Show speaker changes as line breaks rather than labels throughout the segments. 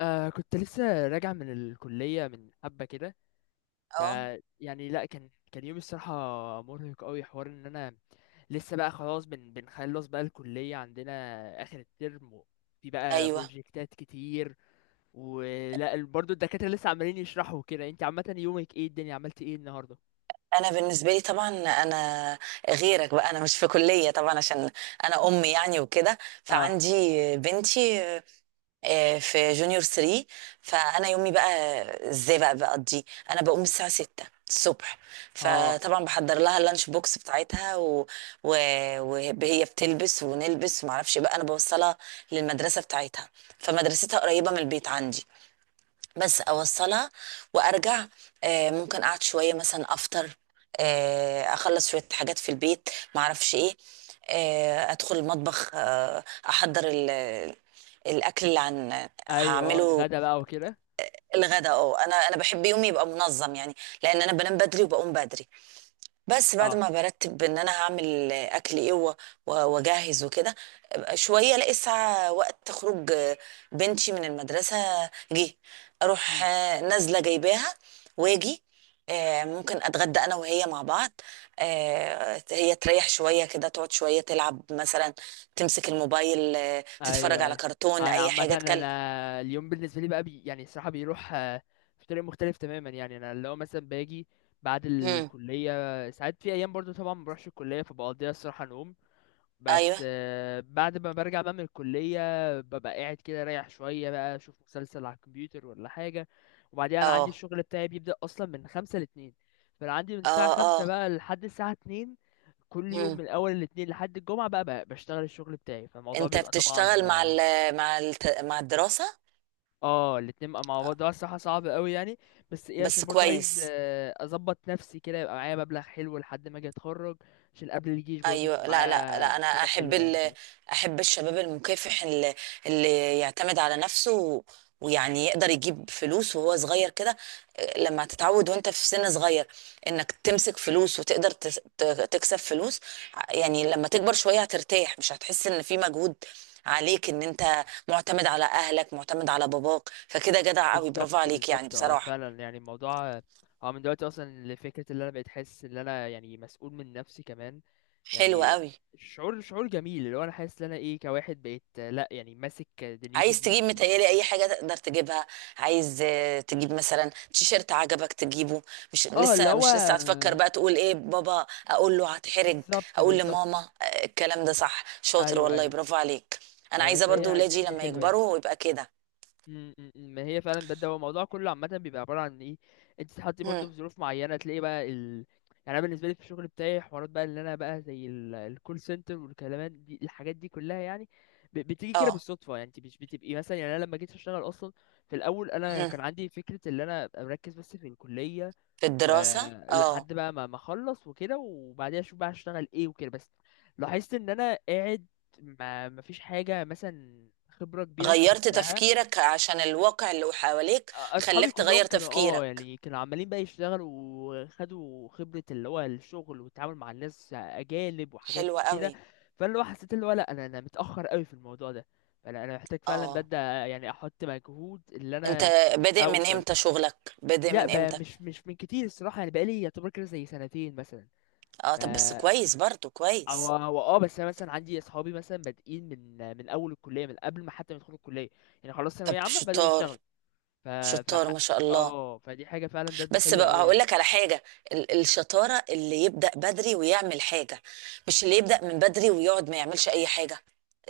كنت لسه راجع من الكلية من حبة كده. ف
اه،
يعني لا كان يوم الصراحة مرهق قوي، حوار ان انا لسه، بقى خلاص بنخلص بقى الكلية عندنا اخر الترم، في بقى
ايوه،
بروجكتات كتير. برضو الدكاترة لسه عمالين يشرحوا كده. انت عامة يومك ايه؟ الدنيا عملت ايه النهاردة؟
انا بالنسبه لي طبعا، انا غيرك بقى، انا مش في كليه طبعا عشان انا يعني وكده،
اه.
فعندي بنتي في جونيور 3. فانا يومي بقى، ازاي بقى بقضي، انا بقوم الساعه 6 الصبح،
اه.
فطبعا بحضر لها اللانش بوكس بتاعتها، و... وهي بتلبس ونلبس ومعرفش إيه، بقى انا بوصلها للمدرسه بتاعتها، فمدرستها قريبه من البيت عندي، بس اوصلها وارجع، ممكن اقعد شويه مثلا افطر، اخلص شويه حاجات في البيت، معرفش ايه، ادخل المطبخ، احضر الاكل اللي
ايوه اه،
هعمله،
الغدا بقى وكده.
الغدا. اه، انا بحب يومي يبقى منظم يعني، لان انا بنام بدري وبقوم بدري، بس بعد
اه.
ما برتب ان انا هعمل اكل ايه، واجهز وكده، شويه الاقي الساعه وقت خروج بنتي من المدرسه، جه اروح
إمم.
نازله جايباها واجي، ممكن اتغدى انا وهي مع بعض، هي تريح شويه كده، تقعد شويه تلعب مثلا، تمسك الموبايل، تتفرج
ايوه
على
ايوه.
كرتون
انا
اي
عامه،
حاجه تكلم.
انا اليوم بالنسبه لي بقى يعني الصراحه بيروح، في طريق مختلف تماما. يعني انا اللي هو مثلا باجي بعد
مم.
الكليه، ساعات في ايام برضو طبعا ما بروحش الكليه فبقضيها الصراحه نوم.
ايوه،
بس بعد ما برجع بقى من الكليه ببقى قاعد كده رايح شويه، بقى اشوف مسلسل على الكمبيوتر ولا حاجه. وبعدين انا عندي
اه،
الشغل بتاعي بيبدا اصلا من خمسة لاتنين. فانا عندي من الساعه
اه،
خمسة
اه،
بقى لحد الساعه اتنين كل يوم،
مم.
من اول الاتنين لحد الجمعه، بقى بشتغل الشغل بتاعي. فالموضوع
انت
بيبقى طبعا
بتشتغل مع ال مع ال مع الدراسه؟
اه الاتنين بقى مع بعض ده الصراحة صعب قوي يعني. بس ايه،
بس
عشان برضه عايز
كويس.
اظبط نفسي كده يبقى معايا مبلغ حلو لحد ما اجي اتخرج، عشان قبل الجيش برضه يكون
ايوه، لا لا لا،
معايا
انا
حاجة
احب
حلوة يعني كده.
احب الشباب المكافح اللي يعتمد على نفسه، ويعني يقدر يجيب فلوس وهو صغير كده، لما تتعود وانت في سن صغير انك تمسك فلوس وتقدر تكسب فلوس، يعني لما تكبر شوية هترتاح، مش هتحس ان في مجهود عليك ان انت معتمد على اهلك، معتمد على باباك، فكده جدع قوي،
بالظبط
برافو عليك يعني
بالظبط، اه
بصراحة.
فعلا يعني الموضوع، اه من دلوقتي اصلا لفكرة اللي انا بقيت حاسس ان انا يعني مسؤول من نفسي كمان.
حلو
يعني
قوي.
شعور جميل، اللي هو انا حاسس ان انا ايه كواحد بقيت، لا يعني ماسك دنيتي
عايز تجيب،
بنفسي.
متهيألي اي حاجه تقدر تجيبها، عايز تجيب مثلا تيشيرت عجبك تجيبه، مش
اه اللي
لسه
هو
مش لسه هتفكر بقى تقول ايه بابا، اقول له هتحرج،
بالظبط
اقول
بالظبط.
لماما، الكلام ده صح، شاطر
ايوه
والله،
ايوه.
برافو عليك. انا عايزه برضو
فهي الدنيا
ولادي
دي
لما
حلوة يعني.
يكبروا يبقى كده.
م- م- م. ما هي فعلا بجد، هو الموضوع كله عامة بيبقى عبارة عن ايه؟ انت تتحطي
هم،
برضه في ظروف معينة تلاقي بقى ال... يعني انا بالنسبة لي في الشغل بتاعي حوارات بقى اللي انا بقى زي الكول سنتر والكلامات دي الحاجات دي كلها يعني بتيجي كده
اه،
بالصدفة. يعني انت مش بتبقي مثلا، يعني انا لما جيت اشتغل اصلا في الاول انا
هم،
كان عندي فكرة ان انا ابقى مركز بس في الكلية،
في الدراسه، اه.
ولحد بقى ما اخلص وكده وبعديها اشوف بقى هشتغل ايه وكده. بس لاحظت ان انا قاعد ما مفيش حاجة مثلا خبرة كبيرة
غيرت
استفدتها.
تفكيرك عشان الواقع اللي حواليك
اصحابي
خلاك
كلهم
تغير
كانوا اه
تفكيرك،
يعني كانوا عمالين بقى يشتغلوا وخدوا خبرة، اللي هو الشغل والتعامل مع الناس اجانب وحاجات
حلوة
كده.
قوي.
فاللي هو حسيت اللي هو لا، انا متأخر قوي في الموضوع ده. فانا محتاج فعلا
اه،
ببدأ يعني احط مجهود اللي
انت
انا
بادئ من
اوصل.
امتى؟ شغلك بادئ
لا
من
بقى
امتى؟
مش من كتير الصراحة، يعني بقالي يعتبر كده زي سنتين مثلا.
اه،
ف
طب بس كويس، برضو
او
كويس.
او اه بس انا مثلا عندي اصحابي مثلا بادئين من اول الكلية، من قبل ما حتى ما يدخلوا الكلية، يعني خلاص
طب
ثانوية عامة بدأوا
شطار،
يشتغلوا. ف ف
شطار ما شاء الله.
اه فدي حاجة فعلا بجد
بس
حلوة
بقى
قوي
هقول
يعني.
لك على حاجه، الشطاره اللي يبدا بدري ويعمل حاجه، مش اللي يبدا من بدري ويقعد ما يعملش اي حاجه.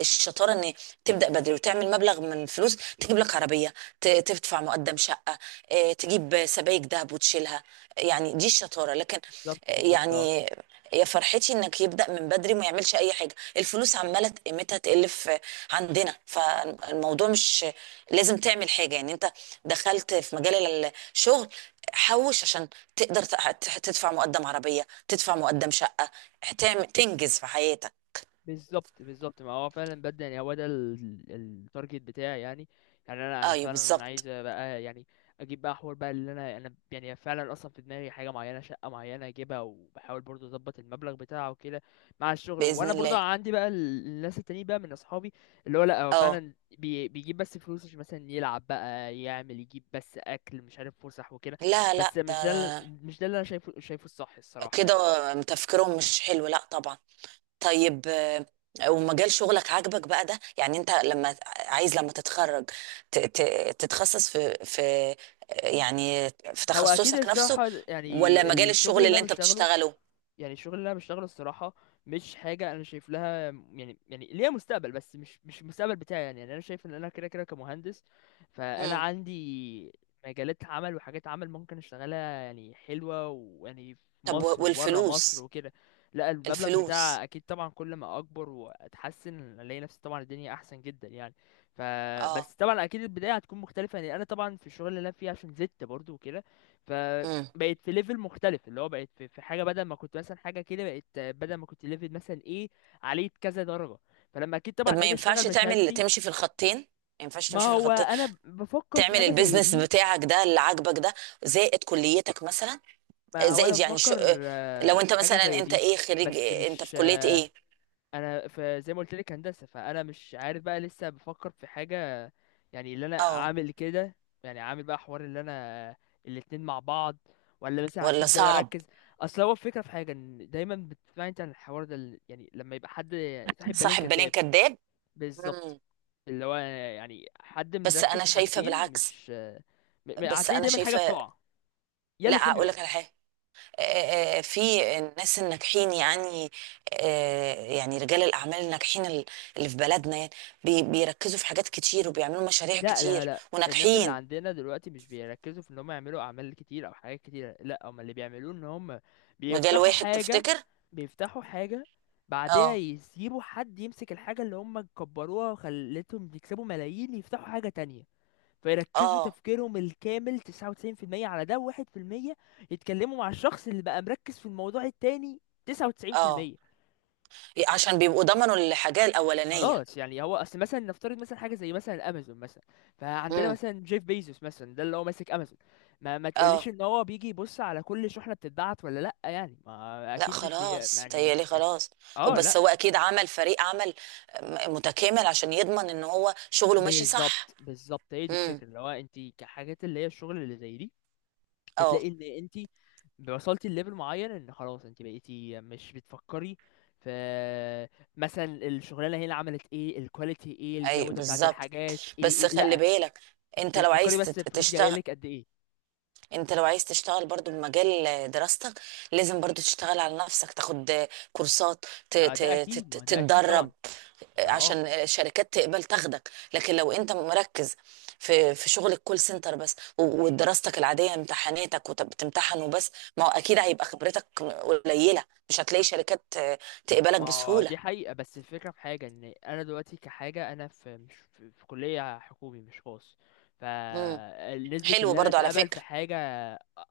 الشطاره ان تبدا بدري وتعمل مبلغ من الفلوس، تجيب لك عربيه، تدفع مقدم شقه، تجيب سبائك ذهب وتشيلها، يعني دي الشطاره. لكن
بالظبط بالظبط. اه
يعني يا فرحتي انك يبدا من بدري وما يعملش اي حاجه، الفلوس عماله قيمتها تقل في عندنا، فالموضوع مش لازم تعمل حاجه يعني، انت دخلت في مجال الشغل، حوش عشان تقدر تدفع مقدم عربية، تدفع مقدم شقة، تعمل تنجز في حياتك.
بالظبط بالظبط، ما هو فعلا بدأ يعني. هو ده التارجت بتاعي يعني. يعني انا
ايوه
فعلا
بالظبط.
عايز بقى يعني اجيب بقى حوار بقى اللي انا يعني فعلا اصلا في دماغي حاجه معينه، شقه معينه اجيبها، وبحاول برضو اظبط المبلغ بتاعه وكده مع الشغل.
بإذن
وانا برضو
الله.
عندي بقى الناس التانيين بقى من اصحابي اللي هو لا هو
اه،
فعلا بيجيب بس فلوس عشان مثلا يلعب بقى، يعمل، يجيب بس اكل مش عارف، فسح وكده.
لا لا،
بس مش ده
ده
مش ده اللي انا شايفه، شايفه الصح الصراحه
كده
يعني.
تفكيرهم مش حلو، لا طبعا. طيب، ومجال شغلك عاجبك بقى ده؟ يعني انت لما عايز، لما تتخرج تتخصص في يعني في
هو اكيد
تخصصك نفسه،
الصراحه
ولا
يعني
مجال
الشغل
الشغل
اللي
اللي
انا
انت
بشتغله،
بتشتغله؟
يعني الشغل اللي انا بشتغله الصراحه مش حاجه انا شايف لها يعني، يعني ليها مستقبل بس مش المستقبل بتاعي يعني، يعني انا شايف ان انا كده كده كمهندس. فانا
مم.
عندي مجالات عمل وحاجات عمل ممكن اشتغلها يعني حلوه، ويعني في
طب،
مصر وبره مصر
والفلوس،
وكده. لا المبلغ
الفلوس،
بتاع اكيد طبعا كل ما اكبر واتحسن الاقي نفسي طبعا الدنيا احسن جدا يعني.
اه،
فبس طبعا اكيد البدايه هتكون مختلفه. يعني انا طبعا في الشغل اللي انا فيه عشان زدت برضو وكده
مم.
بقت في ليفل مختلف، اللي هو بقت في حاجه بدل ما كنت مثلا حاجه كده، بقت بدل ما كنت ليفل مثلا ايه عليه كذا درجه. فلما اكيد طبعا
طب ما
اجي اشتغل
ينفعش تعمل
بشهادتي.
تمشي في الخطين؟ ما ينفعش
ما
تمشي في
هو
الخطين؟
انا بفكر في
تعمل
حاجه زي
البيزنس
دي.
بتاعك ده اللي عاجبك ده زائد كليتك مثلا،
ما هو انا
زائد يعني شو،
بفكر
لو انت
في حاجه
مثلا
زي
انت
دي.
ايه خريج
بس
إيه؟ انت في
مش،
كلية ايه؟
انا في زي ما قلت لك هندسه فانا مش عارف بقى لسه بفكر في حاجه، يعني اللي انا
اه،
عامل كده، يعني عامل بقى حوار اللي انا الاتنين مع بعض، ولا مثلا
ولا
هسيب ده
صعب؟
واركز. اصل هو الفكره في حاجه ان دايما بتسمع انت عن الحوار ده يعني لما يبقى حد صاحب بالين
صاحب بالين
كداب.
كداب.
بالظبط.
مم.
اللي هو يعني حد
بس
مركز
انا
في
شايفة
حاجتين،
بالعكس،
مش م- م-
بس
هتلاقي
انا
دايما حاجه
شايفة.
بتقع، يا
لا
الاتنين
اقول
بيقعوا.
لك على حاجة، في الناس الناجحين يعني، يعني رجال الأعمال الناجحين، اللي في بلدنا يعني بيركزوا في حاجات كتير وبيعملوا مشاريع
لا لا
كتير
لا، الناس اللي
وناجحين.
عندنا دلوقتي مش بيركزوا في ان هم يعملوا اعمال كتير او حاجات كتير، لا هم اللي بيعملوه ان هم
مجال
بيفتحوا
واحد
حاجة،
تفتكر؟
بيفتحوا حاجة بعدها
اه،
يسيبوا حد يمسك الحاجة اللي هم كبروها وخلتهم يكسبوا ملايين، يفتحوا حاجة تانية. فيركزوا
اه،
تفكيرهم الكامل 99% على ده، وواحد في المية يتكلموا مع الشخص اللي بقى مركز في الموضوع التاني.
اه،
99%.
عشان بيبقوا ضمنوا الحاجة الأولانية.
خلاص يعني. هو اصل مثلا نفترض مثلا حاجه زي مثلا امازون مثلا، فعندنا
امم.
مثلا جيف بيزوس مثلا ده اللي هو ماسك امازون. ما تقوليش
اه،
ان هو بيجي يبص على كل شحنه بتتبعت ولا لا، يعني ما
لا
اكيد مش بي
خلاص
يعني
تهيألي
مش بي...
خلاص. هو،
اه
بس
لا.
هو أكيد عمل فريق عمل متكامل عشان يضمن إن هو شغله ماشي صح.
بالظبط بالظبط، هي دي
امم.
الفكره. اللي هو انت كحاجات اللي هي الشغل اللي زي دي بتلاقي
اه،
ان انت وصلتي لليفل معين ان خلاص انت بقيتي مش بتفكري في مثلا الشغلانه هنا عملت ايه، الكواليتي ايه،
اي
الجوده بتاعت
بالظبط.
الحاجات ايه،
بس
إيه.
خلي
لا،
بالك، انت
انت
لو
بتفكري
عايز
بس
تت-
الفلوس جايه
تشتغل
لك قد ايه.
انت لو عايز تشتغل برضو بمجال دراستك، لازم برضو تشتغل على نفسك، تاخد كورسات، ت- ت-
ده اكيد، ما هو ده اكيد
تتدرب
طبعا. ده اه،
عشان الشركات تقبل تاخدك. لكن لو انت مركز في شغل الكول سنتر بس، ودراستك العاديه امتحاناتك وبتمتحن وبس، ما هو اكيد هيبقى خبرتك قليله، مش هتلاقي شركات تقبلك
ما هو
بسهوله.
دي حقيقه. بس الفكره في حاجه ان انا دلوقتي كحاجه انا في كليه حكومي مش خاص.
مم.
فنسبة
حلو
اللي انا
برضو على
اتقبل في
فكره.
حاجة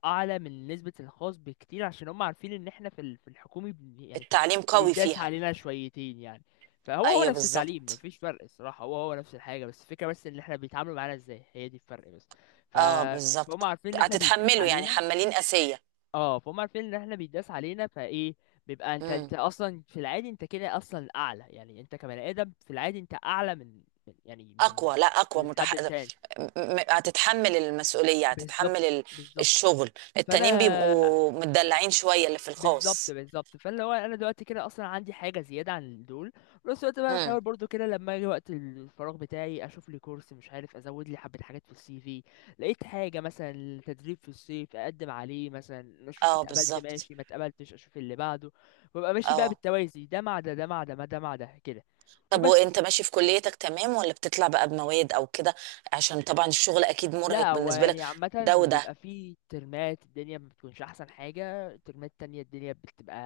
اعلى من نسبة الخاص بكتير، عشان هم عارفين ان احنا في في الحكومي يعني
التعليم قوي
بيداس
فيها.
علينا شويتين يعني. فهو هو
ايوه
نفس التعليم
بالظبط.
مفيش فرق الصراحة، هو هو نفس الحاجة، بس الفكرة بس ان احنا بيتعاملوا معانا ازاي، هي دي الفرق بس. ف-
اه
فهم
بالظبط.
عارفين ان احنا بيداس
هتتحمله يعني،
علينا.
حمالين قاسية.
اه فهم عارفين ان احنا بيداس علينا فايه، بيبقى انت، انت
امم.
اصلا في العادي انت كده اصلا اعلى، يعني انت كبني ادم في العادي انت اعلى من يعني من
اقوى، لا اقوى
الحد التاني.
هتتحمل المسؤولية، هتتحمل
بالظبط بالظبط.
الشغل، التانيين
فانا
بيبقوا متدلعين شوية اللي في
بالظبط
الخاص.
بالظبط، فاللي هو انا دلوقتي كده اصلا عندي حاجه زياده عن دول. في نفس الوقت بقى
امم.
بحاول برضو كده لما اجي وقت الفراغ بتاعي اشوف لي كورس، مش عارف ازود لي حبه حاجات في السي في، لقيت حاجه مثلا تدريب في الصيف اقدم عليه مثلا، اشوف
اه
اتقبلت
بالظبط.
ماشي ما اتقبلتش اشوف اللي بعده. وابقى ماشي بقى
اه،
بالتوازي، ده مع ده، ده مع ده، ما ده مع ده كده.
طب
وبس.
وانت ماشي في كليتك تمام ولا بتطلع بقى بمواد او كده؟ عشان طبعا الشغل اكيد مرهق
لا هو
بالنسبة لك،
يعني عامة
ده وده.
بيبقى فيه ترمات الدنيا ما بتكونش أحسن حاجة، ترمات تانية الدنيا بتبقى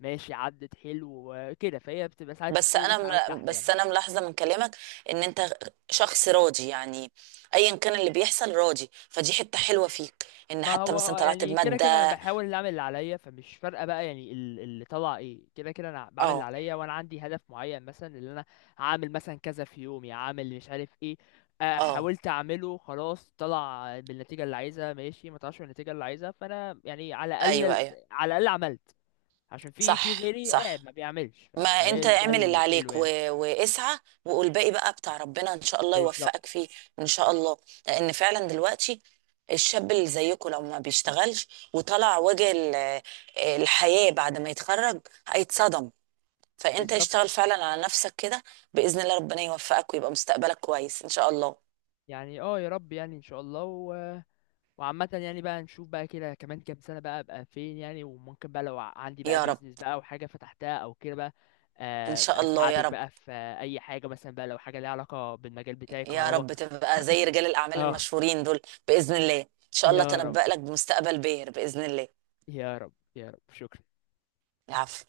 ماشي عدت حلو كده. فهي بتبقى ساعات
بس
فوق
انا
وساعات تحت يعني.
بس انا ملاحظه من كلامك ان انت شخص راضي يعني، ايا كان اللي بيحصل راضي، فدي حته حلوه فيك، ان
ما
حتى
هو
مثلا طلعت
يعني كده كده أنا
بماده.
بحاول أعمل اللي عليا فمش فارقة بقى. يعني اللي طلع إيه، كده كده أنا بعمل اللي
اه،
عليا، وأنا عندي هدف معين مثلا اللي أنا هعمل مثلا كذا في يومي، هعمل مش عارف إيه.
اه،
حاولت أعمله خلاص، طلع بالنتيجة اللي عايزها ماشي ما طلعش بالنتيجة اللي عايزها، فأنا يعني على
ايوه،
الأقل،
ايوه،
على الأقل عملت، عشان في في
صح،
غيري قاعد
صح.
ما بيعملش.
ما
فهي
انت
ده
اعمل اللي
الحلو
عليك،
يعني.
واسعى وقول باقي بقى بتاع ربنا ان شاء الله يوفقك
بالظبط
فيه. ان شاء الله. لان فعلا دلوقتي الشاب اللي زيكم لو ما بيشتغلش وطلع وجه الحياه بعد ما يتخرج هيتصدم، فانت
بالظبط.
اشتغل فعلا على نفسك كده. باذن الله ربنا يوفقك ويبقى مستقبلك كويس ان شاء الله.
يعني اه يا رب يعني ان شاء الله. و... وعامة يعني بقى نشوف بقى كده كمان كام سنة بقى ابقى فين يعني، وممكن بقى لو عندي بقى
يا رب.
بيزنس بقى او حاجة فتحتها او كده بقى
ان شاء
أبقى
الله. يا
اساعدك
رب،
بقى في اي حاجة مثلا بقى، لو حاجة ليها علاقة بالمجال بتاعي
يا
كهرباء.
رب تبقى زي رجال الاعمال
اه
المشهورين دول، باذن الله ان شاء الله
يا رب.
تنبأ لك بمستقبل باهر باذن الله.
يا رب يا رب، شكرا.
العفو.